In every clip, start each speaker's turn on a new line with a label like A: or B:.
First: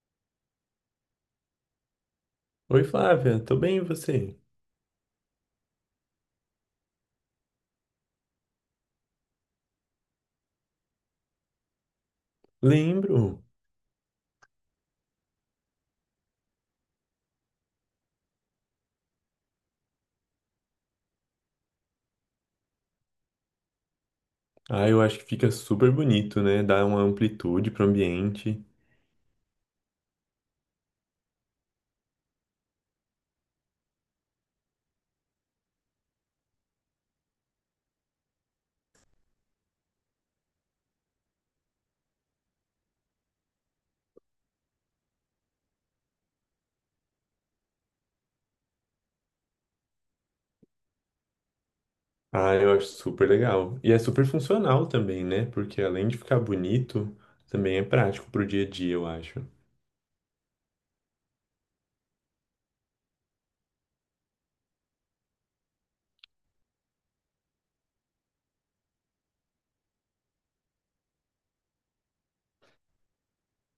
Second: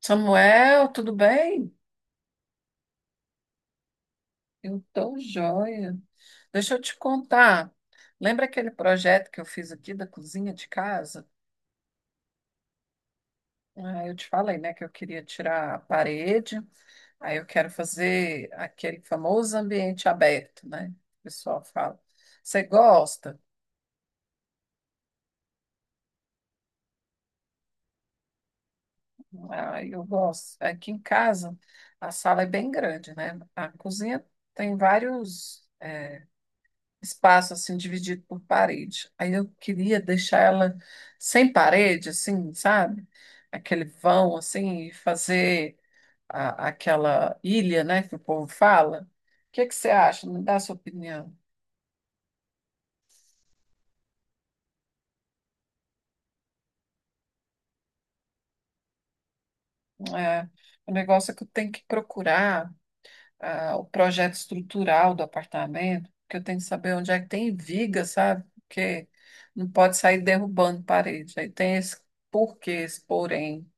A: Samuel, tudo bem?
B: Oi, Flávia, tô bem, e você?
A: Eu tô joia. Deixa eu te contar. Lembra aquele projeto que eu fiz aqui da cozinha de casa?
B: Lembro.
A: Ah, eu te falei, né, que eu queria tirar a parede. Aí eu quero fazer aquele famoso ambiente aberto, né? O pessoal fala. Você gosta?
B: Ah, eu acho que fica super bonito, né? Dá uma amplitude pro ambiente.
A: Ah, eu gosto. Aqui em casa, a sala é bem grande, né? A cozinha tem vários. Espaço assim dividido por parede. Aí eu queria deixar ela sem parede, assim, sabe? Aquele vão assim e fazer aquela ilha, né, que o povo fala. O que que você acha? Me dá a sua opinião.
B: Ah, eu acho super legal. E é super funcional também, né? Porque além de ficar bonito, também é prático pro dia a dia, eu acho.
A: É, o negócio é que eu tenho que procurar o projeto estrutural do apartamento, porque eu tenho que saber onde é que tem viga, sabe? Porque não pode sair derrubando parede. Aí tem esse porquê, esse porém.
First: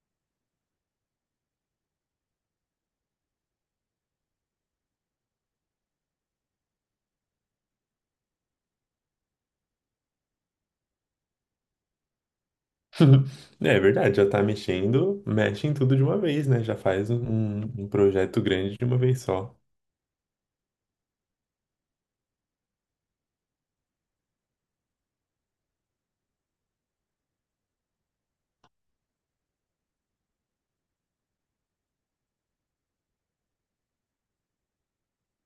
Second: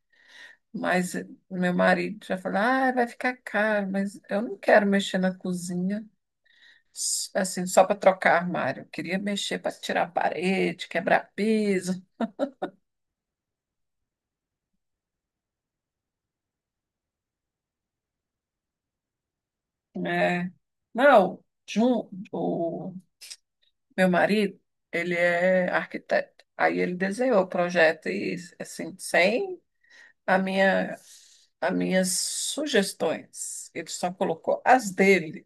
A: Mas meu marido já falou: ah, vai ficar caro, mas eu não quero mexer na cozinha, assim, só para trocar armário. Eu queria mexer para tirar a parede, quebrar piso.
B: É verdade, já tá mexendo, mexe em tudo de uma vez, né? Já faz um projeto grande de uma vez só.
A: Né? Não, Jun, o meu marido, ele é arquiteto. Aí ele desenhou o projeto e, assim, sem a minha, as minhas sugestões. Ele só colocou as dele.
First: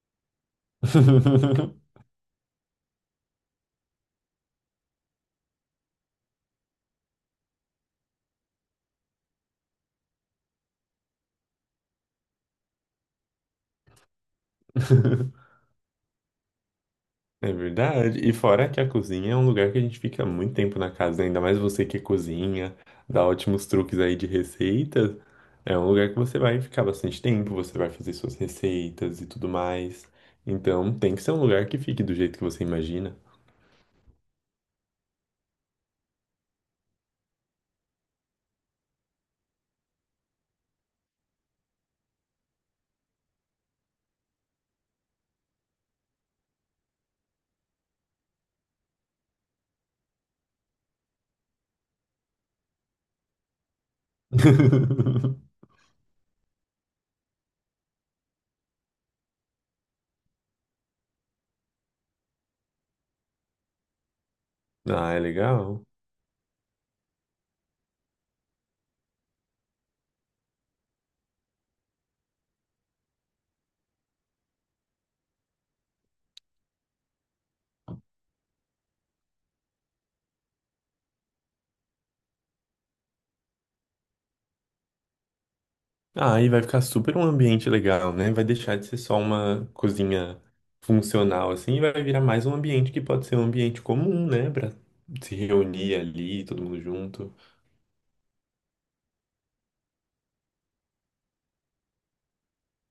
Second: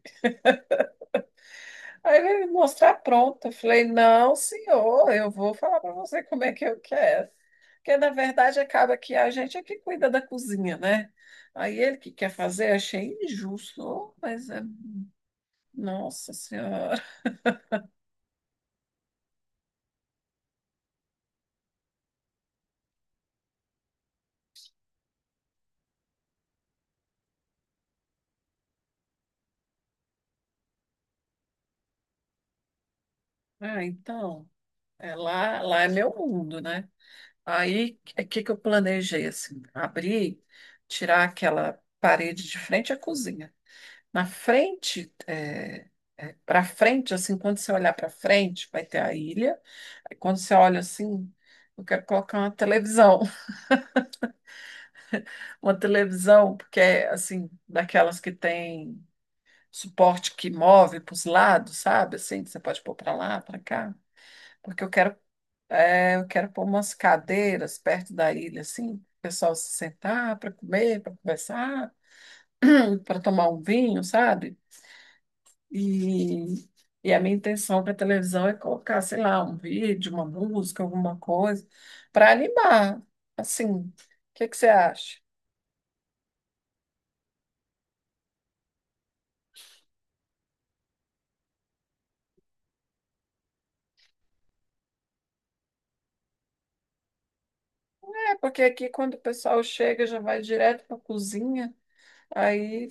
A: Aí ele me mostrar pronta. Eu falei, não, senhor, eu vou falar para você como é que eu quero. Porque, na verdade, acaba que a gente é que cuida da cozinha, né? Aí ele que quer fazer, achei injusto, ô, mas é... Nossa Senhora.
B: É verdade. E fora que a cozinha é um lugar que a gente fica muito tempo na casa, né? Ainda mais você que cozinha, dá ótimos truques aí de receitas. É um lugar que você vai ficar bastante tempo, você vai fazer suas receitas e tudo mais. Então tem que ser um lugar que fique do jeito que você imagina.
A: Ah, então, é lá, lá é meu mundo, né? Aí, o que que eu planejei, assim? Abrir, tirar aquela parede de frente à cozinha. Na frente, para frente, assim, quando você olhar para frente, vai ter a ilha. Aí quando você olha assim, eu quero colocar uma televisão. Uma televisão, porque é, assim, daquelas que tem suporte que move para os lados, sabe? Assim, que você pode pôr para lá, para cá. Porque eu
B: Ah,
A: quero,
B: é legal.
A: é, eu quero pôr umas cadeiras perto da ilha, assim, o pessoal se sentar para comer, para conversar, para tomar um vinho, sabe? E, e a minha intenção para a televisão é colocar, sei lá, um vídeo, uma música, alguma coisa, para animar. Assim, o que que você acha?
B: Ah, e vai ficar super um ambiente legal, né? Vai deixar de ser só uma cozinha funcional assim, e vai virar mais um ambiente que pode ser um ambiente comum, né? Pra se reunir ali, todo mundo junto.
A: É, porque aqui quando o pessoal chega já vai direto para a cozinha, aí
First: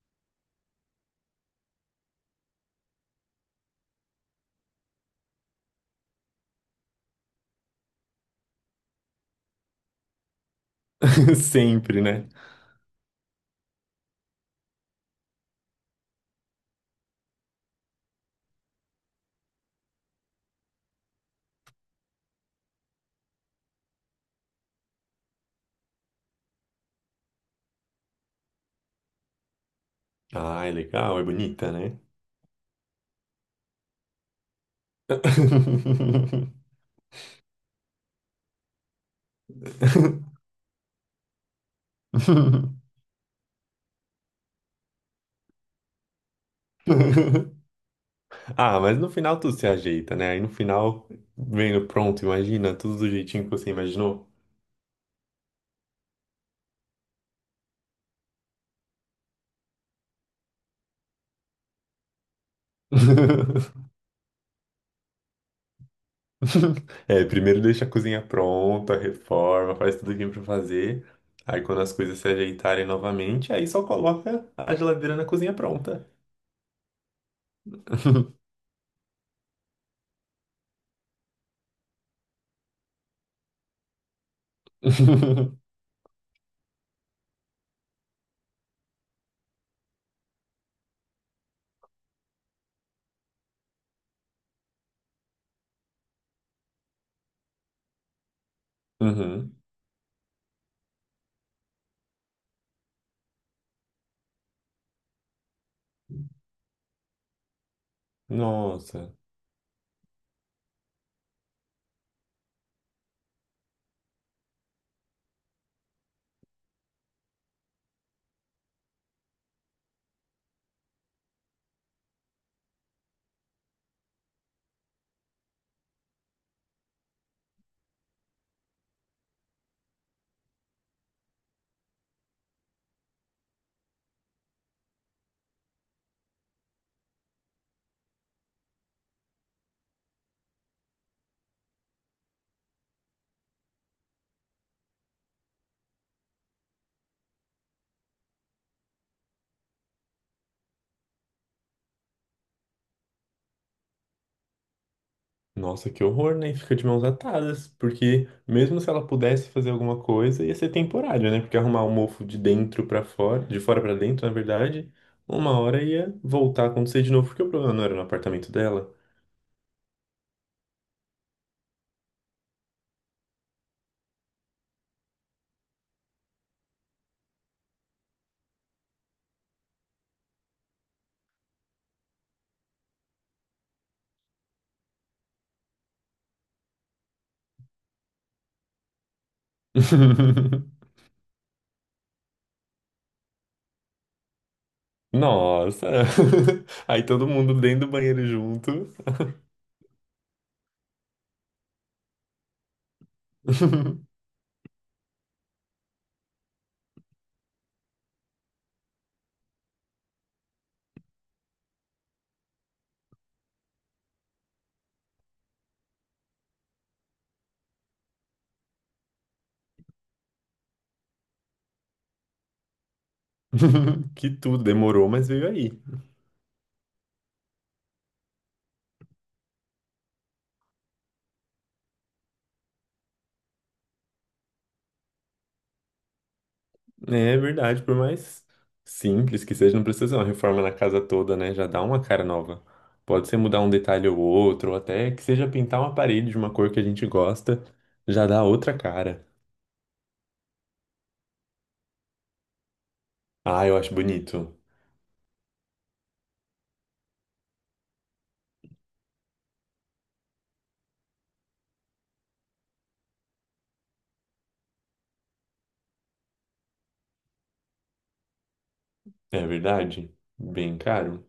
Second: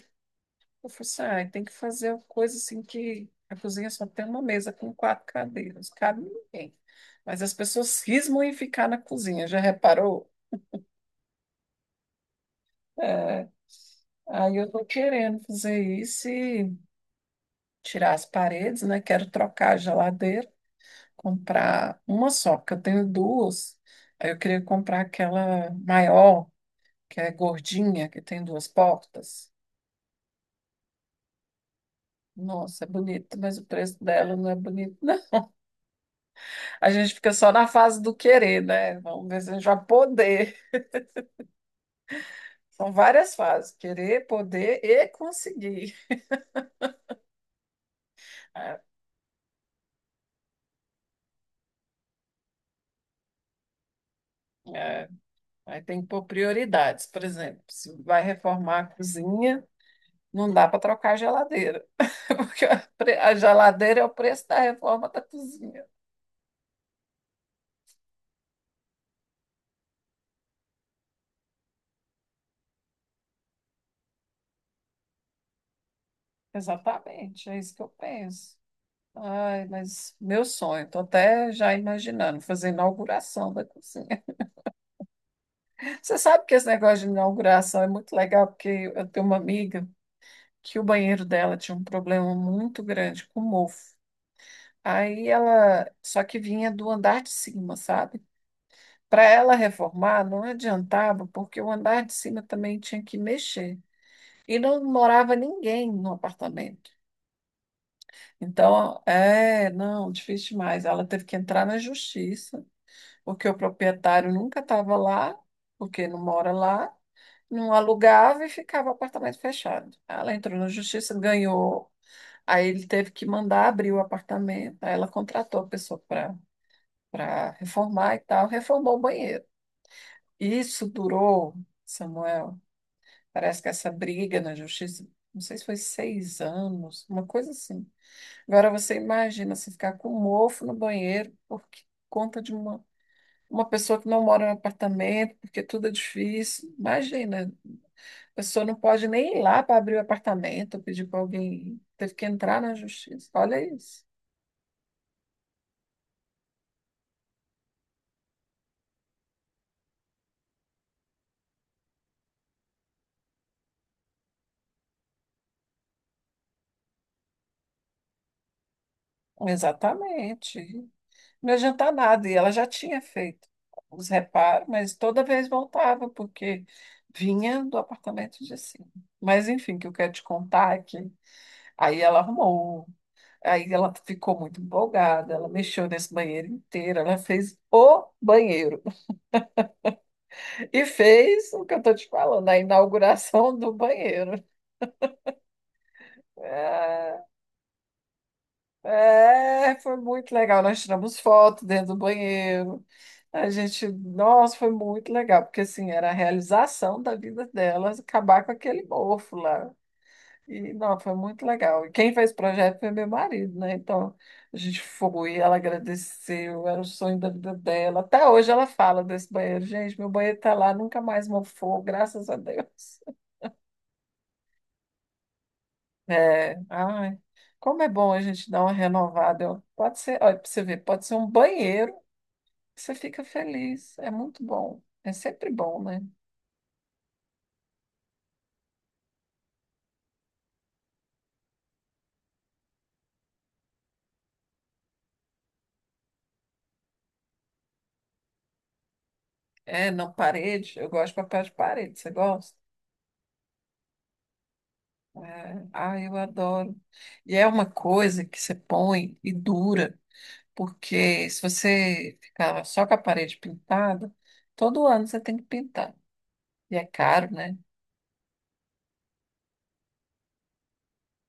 A: eu falei assim, ah, tem que fazer uma coisa assim que a cozinha só tem uma mesa com quatro cadeiras, cabe ninguém. Mas as pessoas cismam em ficar na cozinha, já reparou?
B: Sempre, né?
A: É, aí eu tô querendo fazer isso, tirar as paredes, né? Quero trocar a geladeira, comprar uma só, porque eu tenho duas. Aí eu queria comprar aquela maior, que é gordinha, que tem duas portas.
B: Ah, é legal, é bonita, né?
A: Nossa, é bonita, mas o preço dela não é bonito, não. A gente fica só na fase do querer, né? Vamos ver se a gente vai poder. São várias fases: querer, poder e conseguir. É,
B: Ah, mas no final tudo se ajeita, né? Aí no final, vendo pronto, imagina, tudo do jeitinho que você imaginou.
A: é, Aí tem que pôr prioridades. Por exemplo, se vai reformar a cozinha. Não dá para trocar a geladeira, porque a geladeira é o preço da reforma da cozinha.
B: É, primeiro deixa a cozinha pronta, reforma, faz tudo que tem pra fazer. Aí quando as coisas se ajeitarem novamente, aí só coloca a geladeira na cozinha pronta.
A: Exatamente, é isso que eu penso. Ai, mas meu sonho, estou até já imaginando fazer inauguração da cozinha. Você sabe que esse negócio de inauguração é muito legal, porque eu tenho uma amiga que o banheiro dela tinha um problema muito grande com mofo. Aí ela, só que vinha do andar de cima, sabe? Para
B: Uhum.
A: ela reformar, não adiantava, porque o andar de cima também tinha que mexer. E não morava ninguém no apartamento. Então,
B: Nossa.
A: é, não, difícil demais. Ela teve que entrar na justiça, porque o proprietário nunca estava lá, porque não mora lá, não alugava e ficava o apartamento fechado. Ela entrou na justiça, ganhou. Aí ele teve que mandar abrir o apartamento. Aí ela contratou a pessoa para reformar e tal, reformou o banheiro. Isso durou, Samuel, parece que essa briga na justiça, não sei se foi 6 anos, uma coisa assim. Agora você imagina se ficar com um mofo no banheiro por conta de uma pessoa que não mora no apartamento, porque tudo é difícil. Imagina, a pessoa não pode nem ir lá para abrir o apartamento, ou pedir para alguém ir. Teve que entrar na justiça. Olha isso.
B: Nossa, que horror, né? Fica de mãos atadas, porque mesmo se ela pudesse fazer alguma coisa, ia ser temporário, né? Porque arrumar o mofo de dentro pra fora, de fora pra dentro, na verdade, uma hora ia voltar a acontecer de novo, porque o problema não era no apartamento dela.
A: Exatamente. Não adianta nada. E ela já tinha feito os reparos, mas toda vez voltava, porque vinha do apartamento de cima. Mas enfim, o que eu quero te contar é que aí ela arrumou. Aí ela ficou muito empolgada, ela mexeu nesse banheiro inteiro, ela fez o banheiro e fez o que eu estou te falando, a inauguração do banheiro.
B: Nossa! Aí
A: É,
B: todo mundo dentro do banheiro junto.
A: foi muito legal. Nós tiramos foto dentro do banheiro. A gente, nossa, foi muito legal, porque assim, era a realização da vida dela acabar com aquele mofo lá. E, não, foi muito legal. E quem fez o projeto foi meu marido, né? Então, a gente foi, ela agradeceu, era o sonho da vida dela. Até hoje ela fala desse banheiro. Gente, meu banheiro tá lá, nunca mais mofou, graças a Deus.
B: Que tudo, demorou, mas veio aí.
A: É, ai, como é bom a gente dar uma renovada. Ó. Pode ser, olha, pra você ver, pode ser um banheiro que você fica feliz. É muito bom. É sempre bom, né?
B: É verdade, por mais simples que seja, não precisa ser uma reforma na casa toda, né? Já dá uma cara nova. Pode ser mudar um detalhe ou outro, ou até que seja pintar uma parede de uma cor que a gente gosta, já dá outra cara.
A: É, não, parede, eu gosto de papel de parede. Você gosta?
B: Ah, eu acho bonito.
A: É, ah, eu adoro. E é uma coisa que você põe e dura, porque se você ficar só com a parede pintada, todo ano você tem que pintar. E é caro, né?
B: É verdade? Bem caro.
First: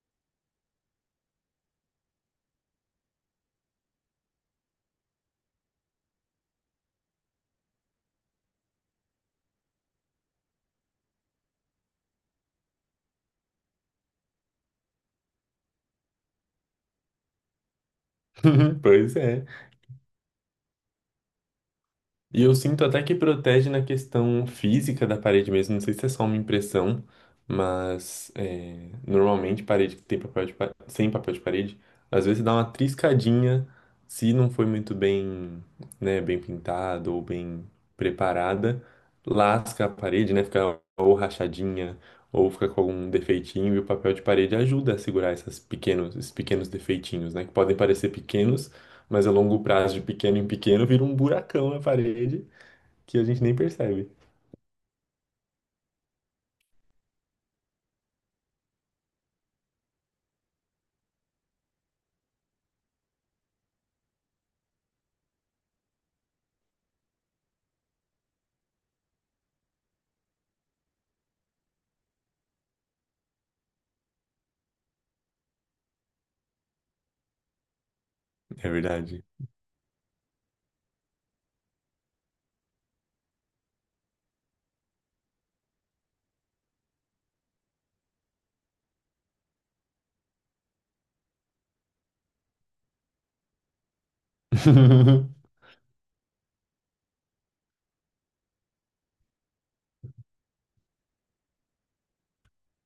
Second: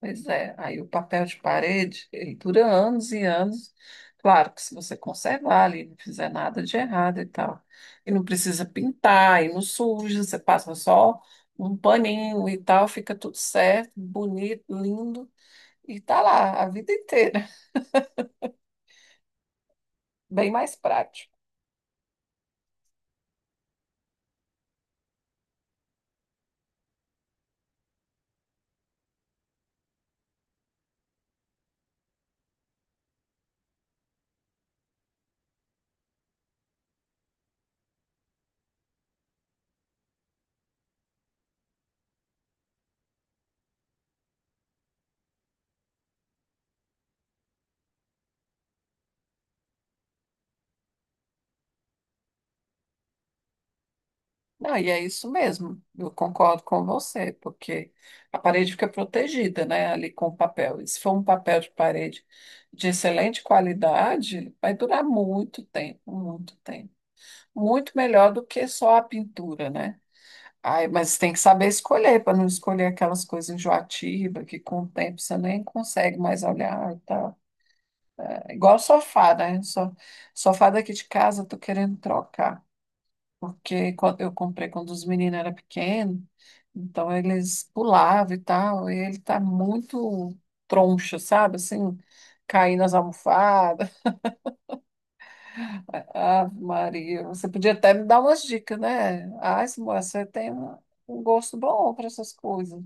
A: Pois é. Aí o papel de parede, ele dura anos e anos. Claro que se você conservar ali, não fizer nada de errado e tal. E não precisa pintar, e não suja, você passa só um paninho e tal, fica tudo certo, bonito, lindo, e tá lá a vida inteira.
B: Pois é.
A: Bem mais prático.
B: E eu sinto até que protege na questão física da parede mesmo. Não sei se é só uma impressão, mas é, normalmente parede que tem sem papel de parede, às vezes dá uma triscadinha se não foi muito bem, né, bem pintado ou bem preparada, lasca a parede, né, fica ou rachadinha ou fica com algum defeitinho e o papel de parede ajuda a segurar esses pequenos defeitinhos, né, que podem parecer pequenos, mas a longo prazo, de pequeno em pequeno, vira um buracão na parede que a gente nem percebe.
A: Não, e é isso mesmo, eu concordo com você, porque a parede fica protegida, né, ali com o papel. E se for um papel de parede de excelente qualidade, vai durar muito tempo, muito tempo. Muito melhor do que só a pintura, né? Ai, mas tem que saber escolher, para não escolher aquelas coisas enjoativas que com o tempo você nem consegue mais olhar e tal. É
B: É
A: igual
B: verdade.
A: sofá, né? Sofá daqui de casa, eu tô querendo trocar. Porque quando eu comprei quando os meninos eram pequenos, então eles pulavam e tal, e ele tá muito troncho, sabe? Assim, caindo nas almofadas. Ah, Maria, você podia até me dar umas dicas, né? Ai, moça, você tem um gosto bom para essas coisas.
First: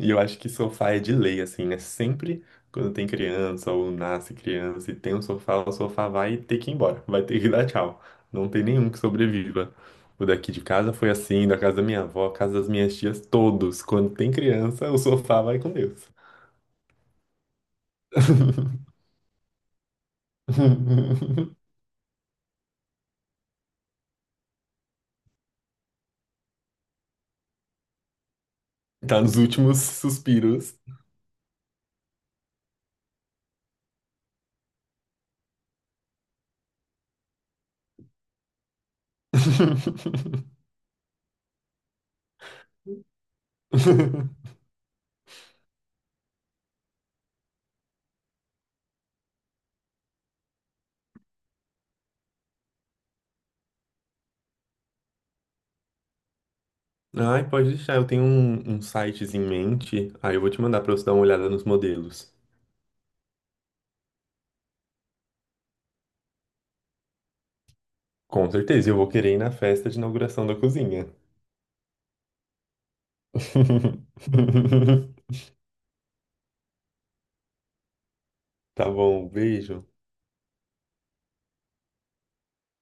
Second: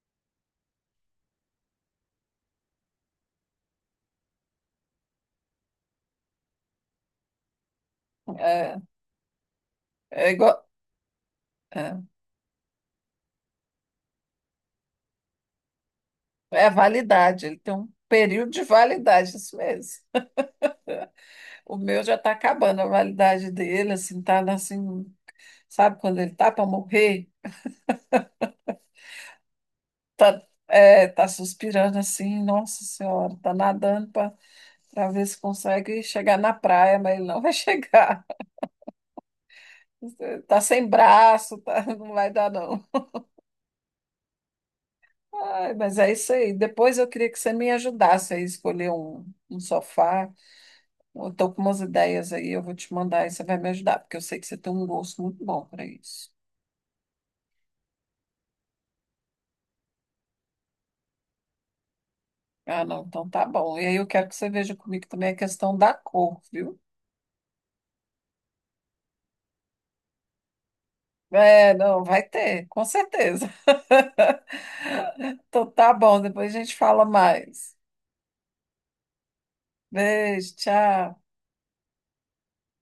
B: E eu acho que sofá é de lei, assim, né? Sempre quando tem criança ou nasce criança e tem um sofá, o sofá vai ter que ir embora, vai ter que dar tchau. Não tem
A: É,
B: nenhum que sobreviva. O
A: é
B: daqui de
A: igual,
B: casa foi assim, da casa da
A: é,
B: minha avó, casa das minhas tias, todos. Quando tem criança, o sofá vai com Deus.
A: é a validade, ele tem um período de validade, isso mesmo. O meu já está acabando a validade dele, assim, tá assim, sabe quando ele tá para morrer?
B: Tá nos últimos
A: Tá,
B: suspiros.
A: é, tá suspirando assim, nossa senhora, tá nadando para ver se consegue chegar na praia, mas ele não vai chegar. Tá sem braço, tá, não vai dar não. Ai, mas é isso aí. Depois eu queria que você me ajudasse aí a escolher um sofá. Eu tô com umas ideias aí, eu vou te mandar e você vai me ajudar, porque eu sei que você tem um gosto muito bom para isso.
B: Ai, pode deixar. Eu tenho um sites em mente. Aí eu vou te mandar pra você dar uma olhada nos modelos.
A: Ah, não, então tá bom. E aí eu quero que você veja comigo também a questão da cor, viu?
B: Com certeza, eu vou querer ir na festa de inauguração da cozinha.
A: É, não, vai ter, com certeza. Então tá bom, depois a gente fala mais.
B: Tá bom, beijo.
A: Beijo, tchau.